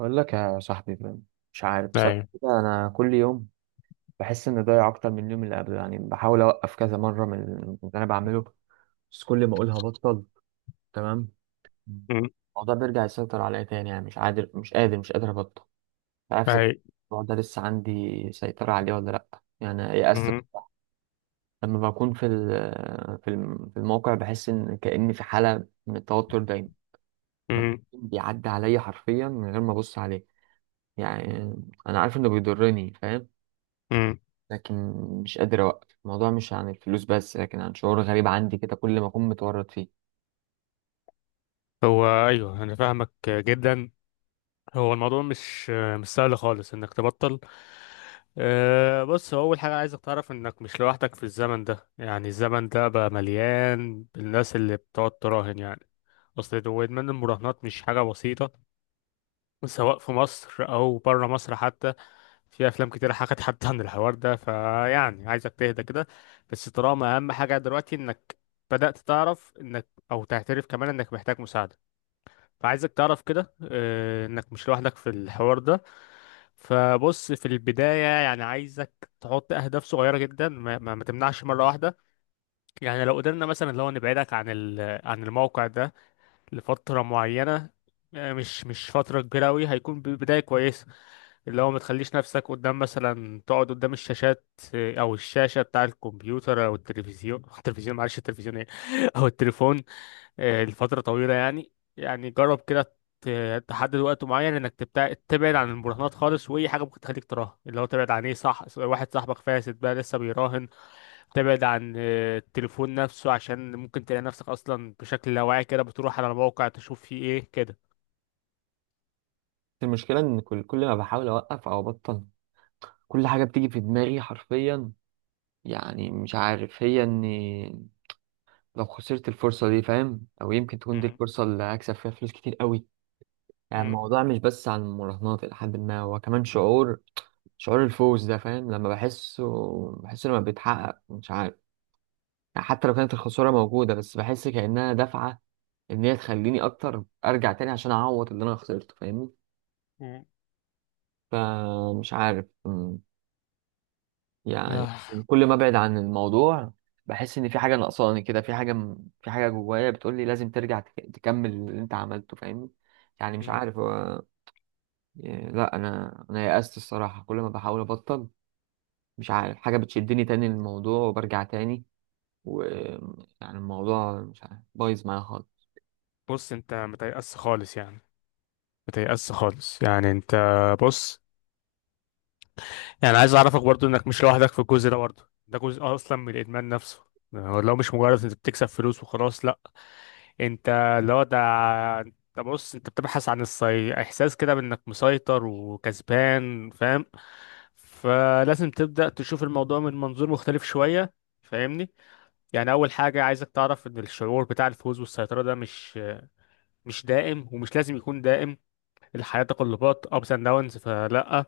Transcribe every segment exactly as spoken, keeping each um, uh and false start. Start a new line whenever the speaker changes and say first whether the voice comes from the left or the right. right: أقول لك يا صاحبي، مش عارف بصراحة
left: ايوه.
right: كده. أنا كل يوم بحس إني ضايع أكتر من اليوم اللي قبله. يعني بحاول أوقف كذا مرة من من اللي أنا بعمله، بس كل ما أقولها بطل تمام،
left: مم.
right: الموضوع بيرجع يسيطر عليا تاني. يعني مش قادر مش قادر مش قادر أبطل. مش عارف إذا
left: ايوه.
right: الموضوع ده لسه عندي سيطرة عليه ولا لأ. يعني يأست
left: مم.
right: بصراحة. لما بكون في ال- في الم- في الموقع بحس إن كأني في حالة من التوتر دايما، مفيش
left: مم.
right: بيعدي عليا حرفيا من غير ما أبص عليه. يعني أنا عارف إنه بيضرني، فاهم؟
left: مم.
right: لكن مش قادر أوقف الموضوع. مش عن الفلوس بس، لكن عن شعور غريب عندي كده كل ما أكون متورط فيه.
left: هو ايوه، انا فاهمك جدا. هو الموضوع مش مش سهل خالص انك تبطل. أه، بص، هو اول حاجه عايزك تعرف انك مش لوحدك في الزمن ده. يعني الزمن ده بقى مليان بالناس اللي بتقعد تراهن يعني. اصل هو ادمان المراهنات مش حاجه بسيطه، سواء في مصر او بره مصر حتى. في افلام كتير حكت حتى عن الحوار ده، فيعني عايزك تهدى كده. بس طالما اهم حاجه دلوقتي انك بدات تعرف انك او تعترف كمان انك محتاج مساعده، فعايزك تعرف كده آه، انك مش لوحدك في الحوار ده. فبص، في البدايه يعني عايزك تحط اهداف صغيره جدا، ما, ما, ما تمنعش مره واحده. يعني لو قدرنا مثلا لو نبعدك عن ال- عن الموقع ده لفترة معينة. آه، مش مش فترة كبيرة أوي هيكون بداية كويسة. اللي هو ما تخليش نفسك قدام، مثلا تقعد قدام الشاشات. آه، أو الشاشة بتاع الكمبيوتر أو التلفزيون التلفزيون معلش، التلفزيون إيه أو التليفون. آه، لفترة طويلة يعني. يعني جرب كده، ت- تحدد وقت معين انك تبتع... تبعد عن المراهنات خالص، واي حاجه ممكن تخليك تراهن، اللي هو تبعد عن ايه؟ صح، واحد صاحبك فاسد بقى لسه بيراهن، تبعد عن آه، التليفون نفسه، عشان ممكن تلاقي نفسك اصلا بشكل لا واعي كده بتروح على الموقع تشوف فيه ايه كده.
right: المشكلة إن كل كل ما بحاول أوقف أو أبطل، كل حاجة بتيجي في دماغي حرفيا. يعني مش عارف، هي إني لو خسرت الفرصة دي، فاهم؟ أو يمكن تكون دي
left: مم.
right: الفرصة اللي هكسب فيها فلوس كتير قوي. يعني
left: مم.
right: الموضوع مش بس عن المراهنات، إلى حد ما هو كمان شعور. شعور الفوز ده، فاهم؟ لما بحسه، بحسه لما بيتحقق، مش عارف. يعني حتى لو كانت الخسارة موجودة، بس بحس كأنها دفعة إن هي تخليني أكتر أرجع تاني عشان أعوض اللي أنا خسرته، فاهمني؟
left: مم.
right: فمش عارف، أمم، يعني
left: آه.
right: كل ما أبعد عن الموضوع بحس إن في حاجة ناقصاني كده، في حاجة م- في حاجة جوايا بتقولي لازم ترجع تك- تكمل اللي أنت عملته، فاهمني؟ يعني مش
left: مم.
right: عارف هو. يعني لا، أنا أنا يأست الصراحة. كل ما بحاول أبطل، مش عارف حاجة بتشدني تاني للموضوع وبرجع تاني. ويعني الموضوع مش عارف، بايظ معايا خالص.
left: بص، انت متيأس خالص يعني، متيأس خالص يعني انت. بص، يعني عايز اعرفك برضو انك مش لوحدك في الجزء ده، برضو ده جزء اصلا من الادمان نفسه. آه، لو مش مجرد انت بتكسب فلوس وخلاص، لا، انت، اللي هو ده، انت، بص، انت بتبحث عن الصي... احساس كده بانك مسيطر وكسبان، فاهم؟ فلازم تبدأ تشوف الموضوع من منظور مختلف شوية، فاهمني؟ يعني اول حاجة عايزك تعرف ان الشعور بتاع الفوز والسيطرة ده مش مش دائم ومش لازم يكون دائم. الحياة تقلبات، ups and downs، فلا،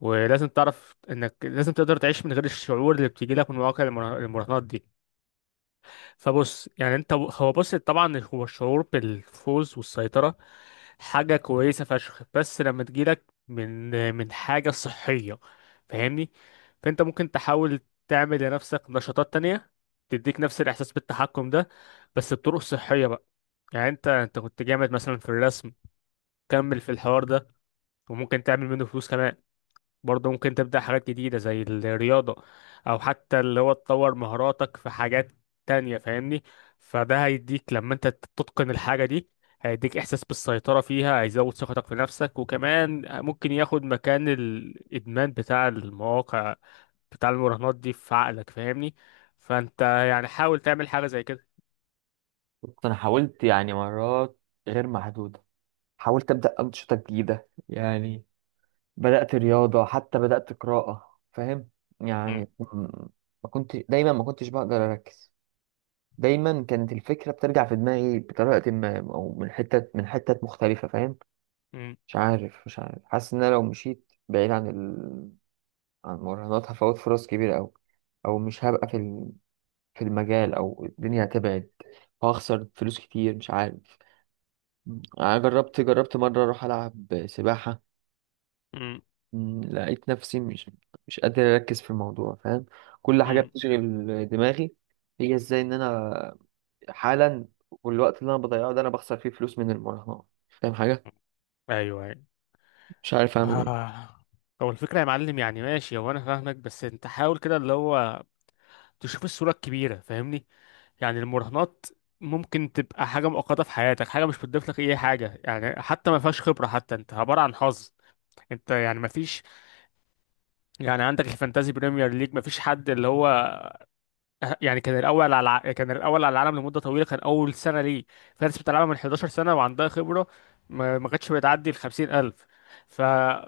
left: ولازم تعرف انك لازم تقدر تعيش من غير الشعور اللي بتيجي لك من مواقع المراهنات دي. فبص، يعني انت، هو، بص، طبعا هو الشعور بالفوز والسيطرة حاجة كويسة فشخ، بس لما تجيلك من من حاجة صحية، فاهمني؟ فانت ممكن تحاول تعمل لنفسك نشاطات تانية تديك نفس الإحساس بالتحكم ده، بس بطرق صحية بقى. يعني انت انت كنت جامد مثلا في الرسم، كمل في الحوار ده، وممكن تعمل منه فلوس كمان. برضه ممكن تبدأ حاجات جديدة زي الرياضة، أو حتى اللي هو تطور مهاراتك في حاجات تانية، فاهمني؟ فده هيديك لما أنت تتقن الحاجة دي، هيديك إحساس بالسيطرة فيها، هيزود ثقتك في نفسك، وكمان ممكن ياخد مكان الإدمان بتاع المواقع بتاع المراهنات دي في عقلك، فاهمني؟ فأنت يعني حاول تعمل حاجة زي كده.
right: بص، انا حاولت يعني مرات غير محدودة. حاولت ابدا انشطة جديدة. يعني بدات رياضة، حتى بدات قراءة، فاهم؟
left: م-
right: يعني م- ما كنت دايما، ما كنتش بقدر اركز. دايما كانت الفكرة بترجع في دماغي بطريقة ما، او من حتة من حتة مختلفة، فاهم؟
left: م-
right: مش عارف مش عارف حاسس ان انا لو مشيت بعيد عن ال... عن المراهنات هفوت فرص كبيرة أوي، او مش هبقى في ال... في المجال، او الدنيا هتبعد وهخسر فلوس كتير، مش عارف. أنا جربت، جربت مرة أروح ألعب سباحة،
left: م-
right: مم، لقيت نفسي مش مش قادر أركز في الموضوع، فاهم؟ كل حاجة
left: م.
right: بتشغل دماغي. هي إزاي إن أنا حالا، والوقت اللي أنا بضيعه ده أنا بخسر فيه فلوس من المراهنات، فاهم حاجة؟
left: أيوه أيوه.
right: مش عارف أعمل إيه.
left: آه. هو الفكرة يا معلم، يعني ماشي، هو أنا فاهمك. بس أنت حاول كده اللي هو تشوف الصورة الكبيرة، فاهمني؟ يعني المراهنات ممكن تبقى حاجة مؤقتة في حياتك، حاجة مش بتضيف لك أي حاجة يعني، حتى ما فيهاش خبرة، حتى أنت عبارة عن حظ. أنت يعني ما فيش. يعني عندك الفانتازي بريمير ليج، ما فيش حد اللي هو يعني كان الأول على الع- كان الأول على العالم لمدة طويلة. كان أول سنة ليه في ناس بتلعبها من حداشر سنة وعندها خبرة، ما ما كانتش بتعدي ال خمسين الف. ف...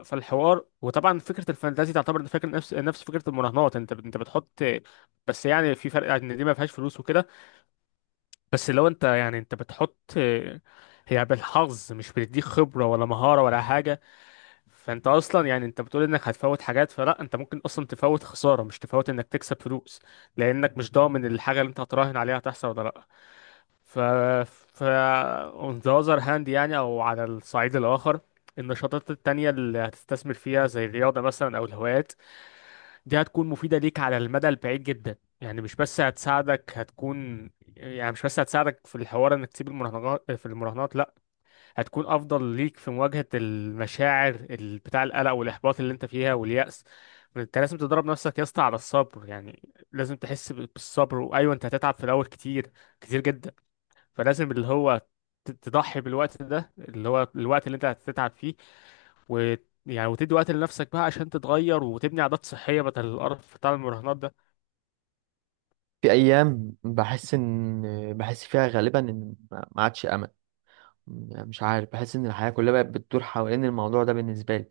left: فالحوار، وطبعا فكرة الفانتازي تعتبر فكرة نفس نفس فكرة المراهنات. أنت أنت بتحط. بس يعني في فرق إن دي ما فيهاش فلوس وكده. بس لو انت يعني انت بتحط، هي بالحظ، مش بتديك خبرة ولا مهارة ولا حاجة. فانت اصلا يعني انت بتقول انك هتفوت حاجات. فلا، انت ممكن اصلا تفوت خسارة، مش تفوت انك تكسب فلوس، لانك مش ضامن الحاجة اللي انت هتراهن عليها هتحصل ولا لا. ف ف on the other hand، يعني او على الصعيد الاخر، النشاطات التانية اللي هتستثمر فيها زي الرياضة مثلا او الهوايات، دي هتكون مفيدة ليك على المدى البعيد جدا. يعني مش بس هتساعدك، هتكون، يعني مش بس هتساعدك في الحوار انك تسيب المراهنات في المراهنات، لا، هتكون افضل ليك في مواجهة المشاعر ال- بتاع القلق والاحباط اللي انت فيها واليأس. انت لازم تدرب نفسك يا اسطى على الصبر يعني. لازم تحس ب- بالصبر. وايوه، انت هتتعب في الاول كتير، كتير جدا. فلازم اللي هو ت- تضحي بالوقت ده، اللي هو الوقت اللي انت هتتعب فيه، و، يعني، وتدي وقت لنفسك بقى عشان تتغير وتبني عادات صحية بدل القرف بتاع المراهنات ده.
right: في أيام بحس إن، بحس فيها غالبا إن ما ما عادش أمل. يعني مش عارف، بحس إن الحياة كلها بقت بتدور حوالين الموضوع ده بالنسبة لي.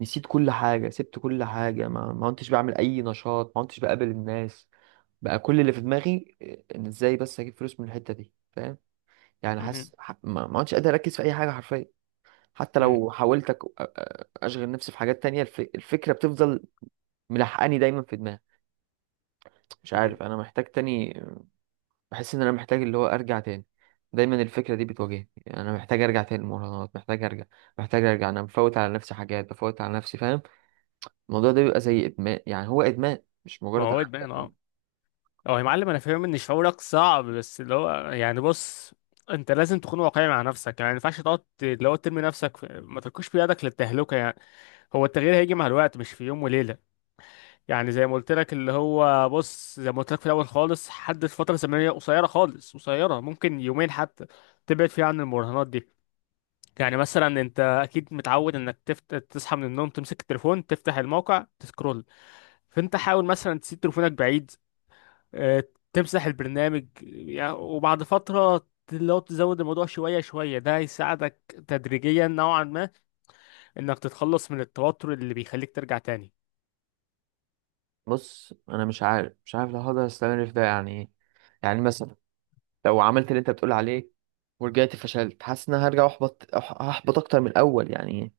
right: نسيت كل حاجة، سبت كل حاجة، ما ما كنتش بعمل أي نشاط، ما كنتش بقابل الناس. بقى كل اللي في دماغي، آه، ان ازاي بس اجيب فلوس من الحته دي، فاهم؟ يعني
left: مم.
right: حاسس، ح- ما ما عدتش قادر اركز في اي حاجه حرفيا. حتى
left: مم.
right: لو حاولت أك- أ- أ- اشغل نفسي في حاجات تانية، الف... الفكره بتفضل ملحقاني دايما في دماغي. مش
left: مم.
right: عارف، انا محتاج تاني. بحس ان انا محتاج اللي هو ارجع تاني. دايما الفكره دي بتواجهني. يعني انا محتاج ارجع تاني المراهنات، محتاج ارجع، محتاج ارجع. انا مفوت على نفسي حاجات، بفوت على نفسي، فاهم؟ الموضوع ده بيبقى زي ادمان. يعني هو ادمان، مش
left: ما
right: مجرد
left: هو ادمان
right: عادة.
left: اه. هو يا معلم انا فاهم ان شعورك صعب، بس اللي هو يعني بص، انت لازم تكون واقعي مع نفسك يعني، ما ينفعش تقعد ت- اللي هو ترمي نفسك في... ما تركوش بيدك للتهلكة يعني. هو التغيير هيجي مع الوقت، مش في يوم وليلة. يعني زي ما قلت لك، اللي هو بص، زي ما قلت لك في الاول خالص، حدد فترة زمنية قصيرة خالص، قصيرة، ممكن يومين حتى، تبعد فيها عن المراهنات دي. يعني مثلا انت اكيد متعود انك تفت... تصحى من النوم تمسك التليفون تفتح الموقع تسكرول. فانت حاول مثلا تسيب تليفونك بعيد، آه، تمسح البرنامج يعني. وبعد فترة لو تزود الموضوع شوية شوية، ده هيساعدك تدريجيا نوعا ما انك تتخلص من التوتر اللي بيخليك ترجع تاني.
right: بص، انا مش عارف مش عارف لو هقدر استمر في ده يعني إيه. يعني مثلا لو عملت اللي انت بتقول عليه ورجعت فشلت، حاسس ان انا هرجع احبط، أح- هحبط اكتر من الاول. يعني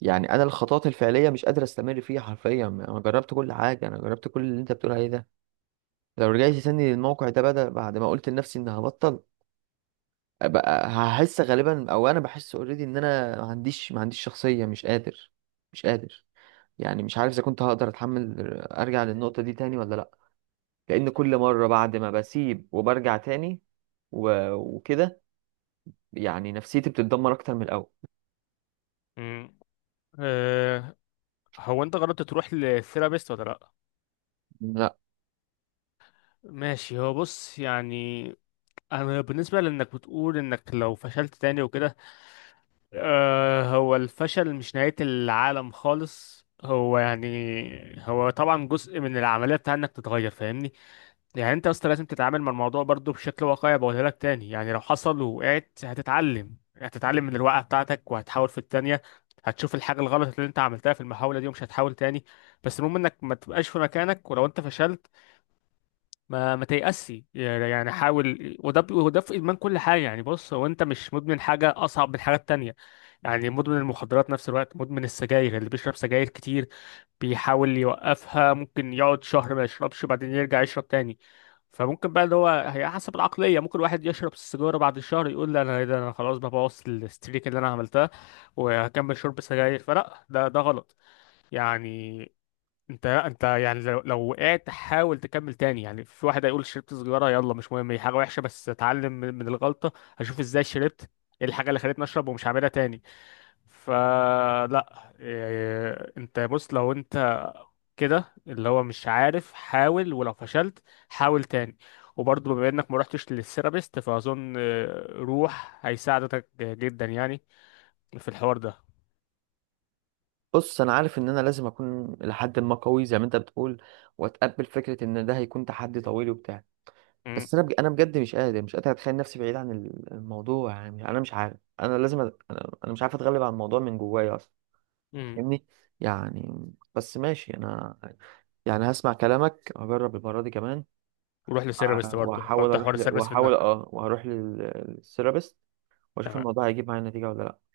right: يعني انا الخطوات الفعليه مش قادر استمر فيها حرفيا. انا جربت كل حاجه، انا جربت كل اللي انت بتقول عليه ده. لو رجعت تاني للموقع ده بدل بعد ما قلت لنفسي ان هبطل، بقى هحس غالبا، او انا بحس اوريدي، ان انا ما عنديش ما عنديش شخصيه، مش قادر، مش قادر. يعني مش عارف اذا كنت هقدر اتحمل ارجع للنقطه دي تاني ولا لا. لان كل مره بعد ما بسيب وبرجع تاني و- وكده يعني نفسيتي بتتدمر اكتر من الاول.
left: مم. أه، هو انت جربت تروح للثيرابيست ولا لا؟
right: لا.
left: ماشي، هو بص يعني، انا بالنسبة لانك بتقول انك لو فشلت تاني وكده، آه، هو الفشل مش نهاية العالم خالص. هو يعني هو طبعا جزء من العملية بتاع انك تتغير، فاهمني؟ يعني انت اصلا لازم تتعامل مع الموضوع برضو بشكل واقعي، بقولها لك تاني. يعني لو حصل ووقعت، هتتعلم، هتتعلم من الوقعة بتاعتك وهتحاول في التانية. هتشوف الحاجة الغلط اللي انت عملتها في المحاولة دي ومش هتحاول تاني. بس المهم انك ما تبقاش في مكانك ولو انت فشلت، ما ما تيأسي يعني، حاول. وده ب- وده في إدمان كل حاجة يعني. بص، هو أنت مش مدمن حاجة أصعب من حاجات تانية. يعني مدمن المخدرات نفس الوقت مدمن السجاير، اللي بيشرب سجاير كتير بيحاول يوقفها، ممكن يقعد شهر ما يشربش بعدين يرجع يشرب تاني. فممكن بقى اللي هو، هي حسب العقلية، ممكن واحد يشرب السيجارة بعد الشهر يقول لا أنا إيه ده، أنا خلاص بقى بوظ الستريك اللي أنا عملتها وهكمل شرب سجاير، فلا، ده ده غلط يعني. انت انت يعني لو لو وقعت حاول تكمل تاني. يعني في واحد هيقول شربت سجارة، يلا مش مهم، هي حاجة وحشة بس اتعلم من من الغلطة. هشوف ازاي شربت، ايه الحاجة اللي خلتني اشرب، ومش هعملها تاني. فلا إيه، انت بص لو انت كده اللي هو مش عارف، حاول، ولو فشلت حاول تاني. وبرضه بما انك ما رحتش للثيرابيست، فاظن اه، روح هيساعدك جدا يعني في الحوار ده.
right: بص، انا عارف ان انا لازم اكون لحد ما قوي زي ما انت بتقول، واتقبل فكره ان ده هيكون تحدي طويل وبتاع.
left: امم.
right: بس انا بج... انا بجد مش قادر مش قادر اتخيل نفسي بعيد عن ال- الموضوع. يعني انا مش عارف، انا لازم أ... انا أنا مش عارف اتغلب على الموضوع من جوايا اصلا،
left: امم.
right: فاهمني؟ يعني بس ماشي، انا يعني هسمع كلامك، هجرب المره دي كمان.
left: وروح للثيرابيست برضه،
right: وهحاول
left: حط حوار
right: اروح ل...
left: الثيرابيست في
right: وهحاول
left: دماغك.
right: اه وهروح للثيرابيست، واشوف
left: تمام.
right: الموضوع هيجيب معايا نتيجه ولا لا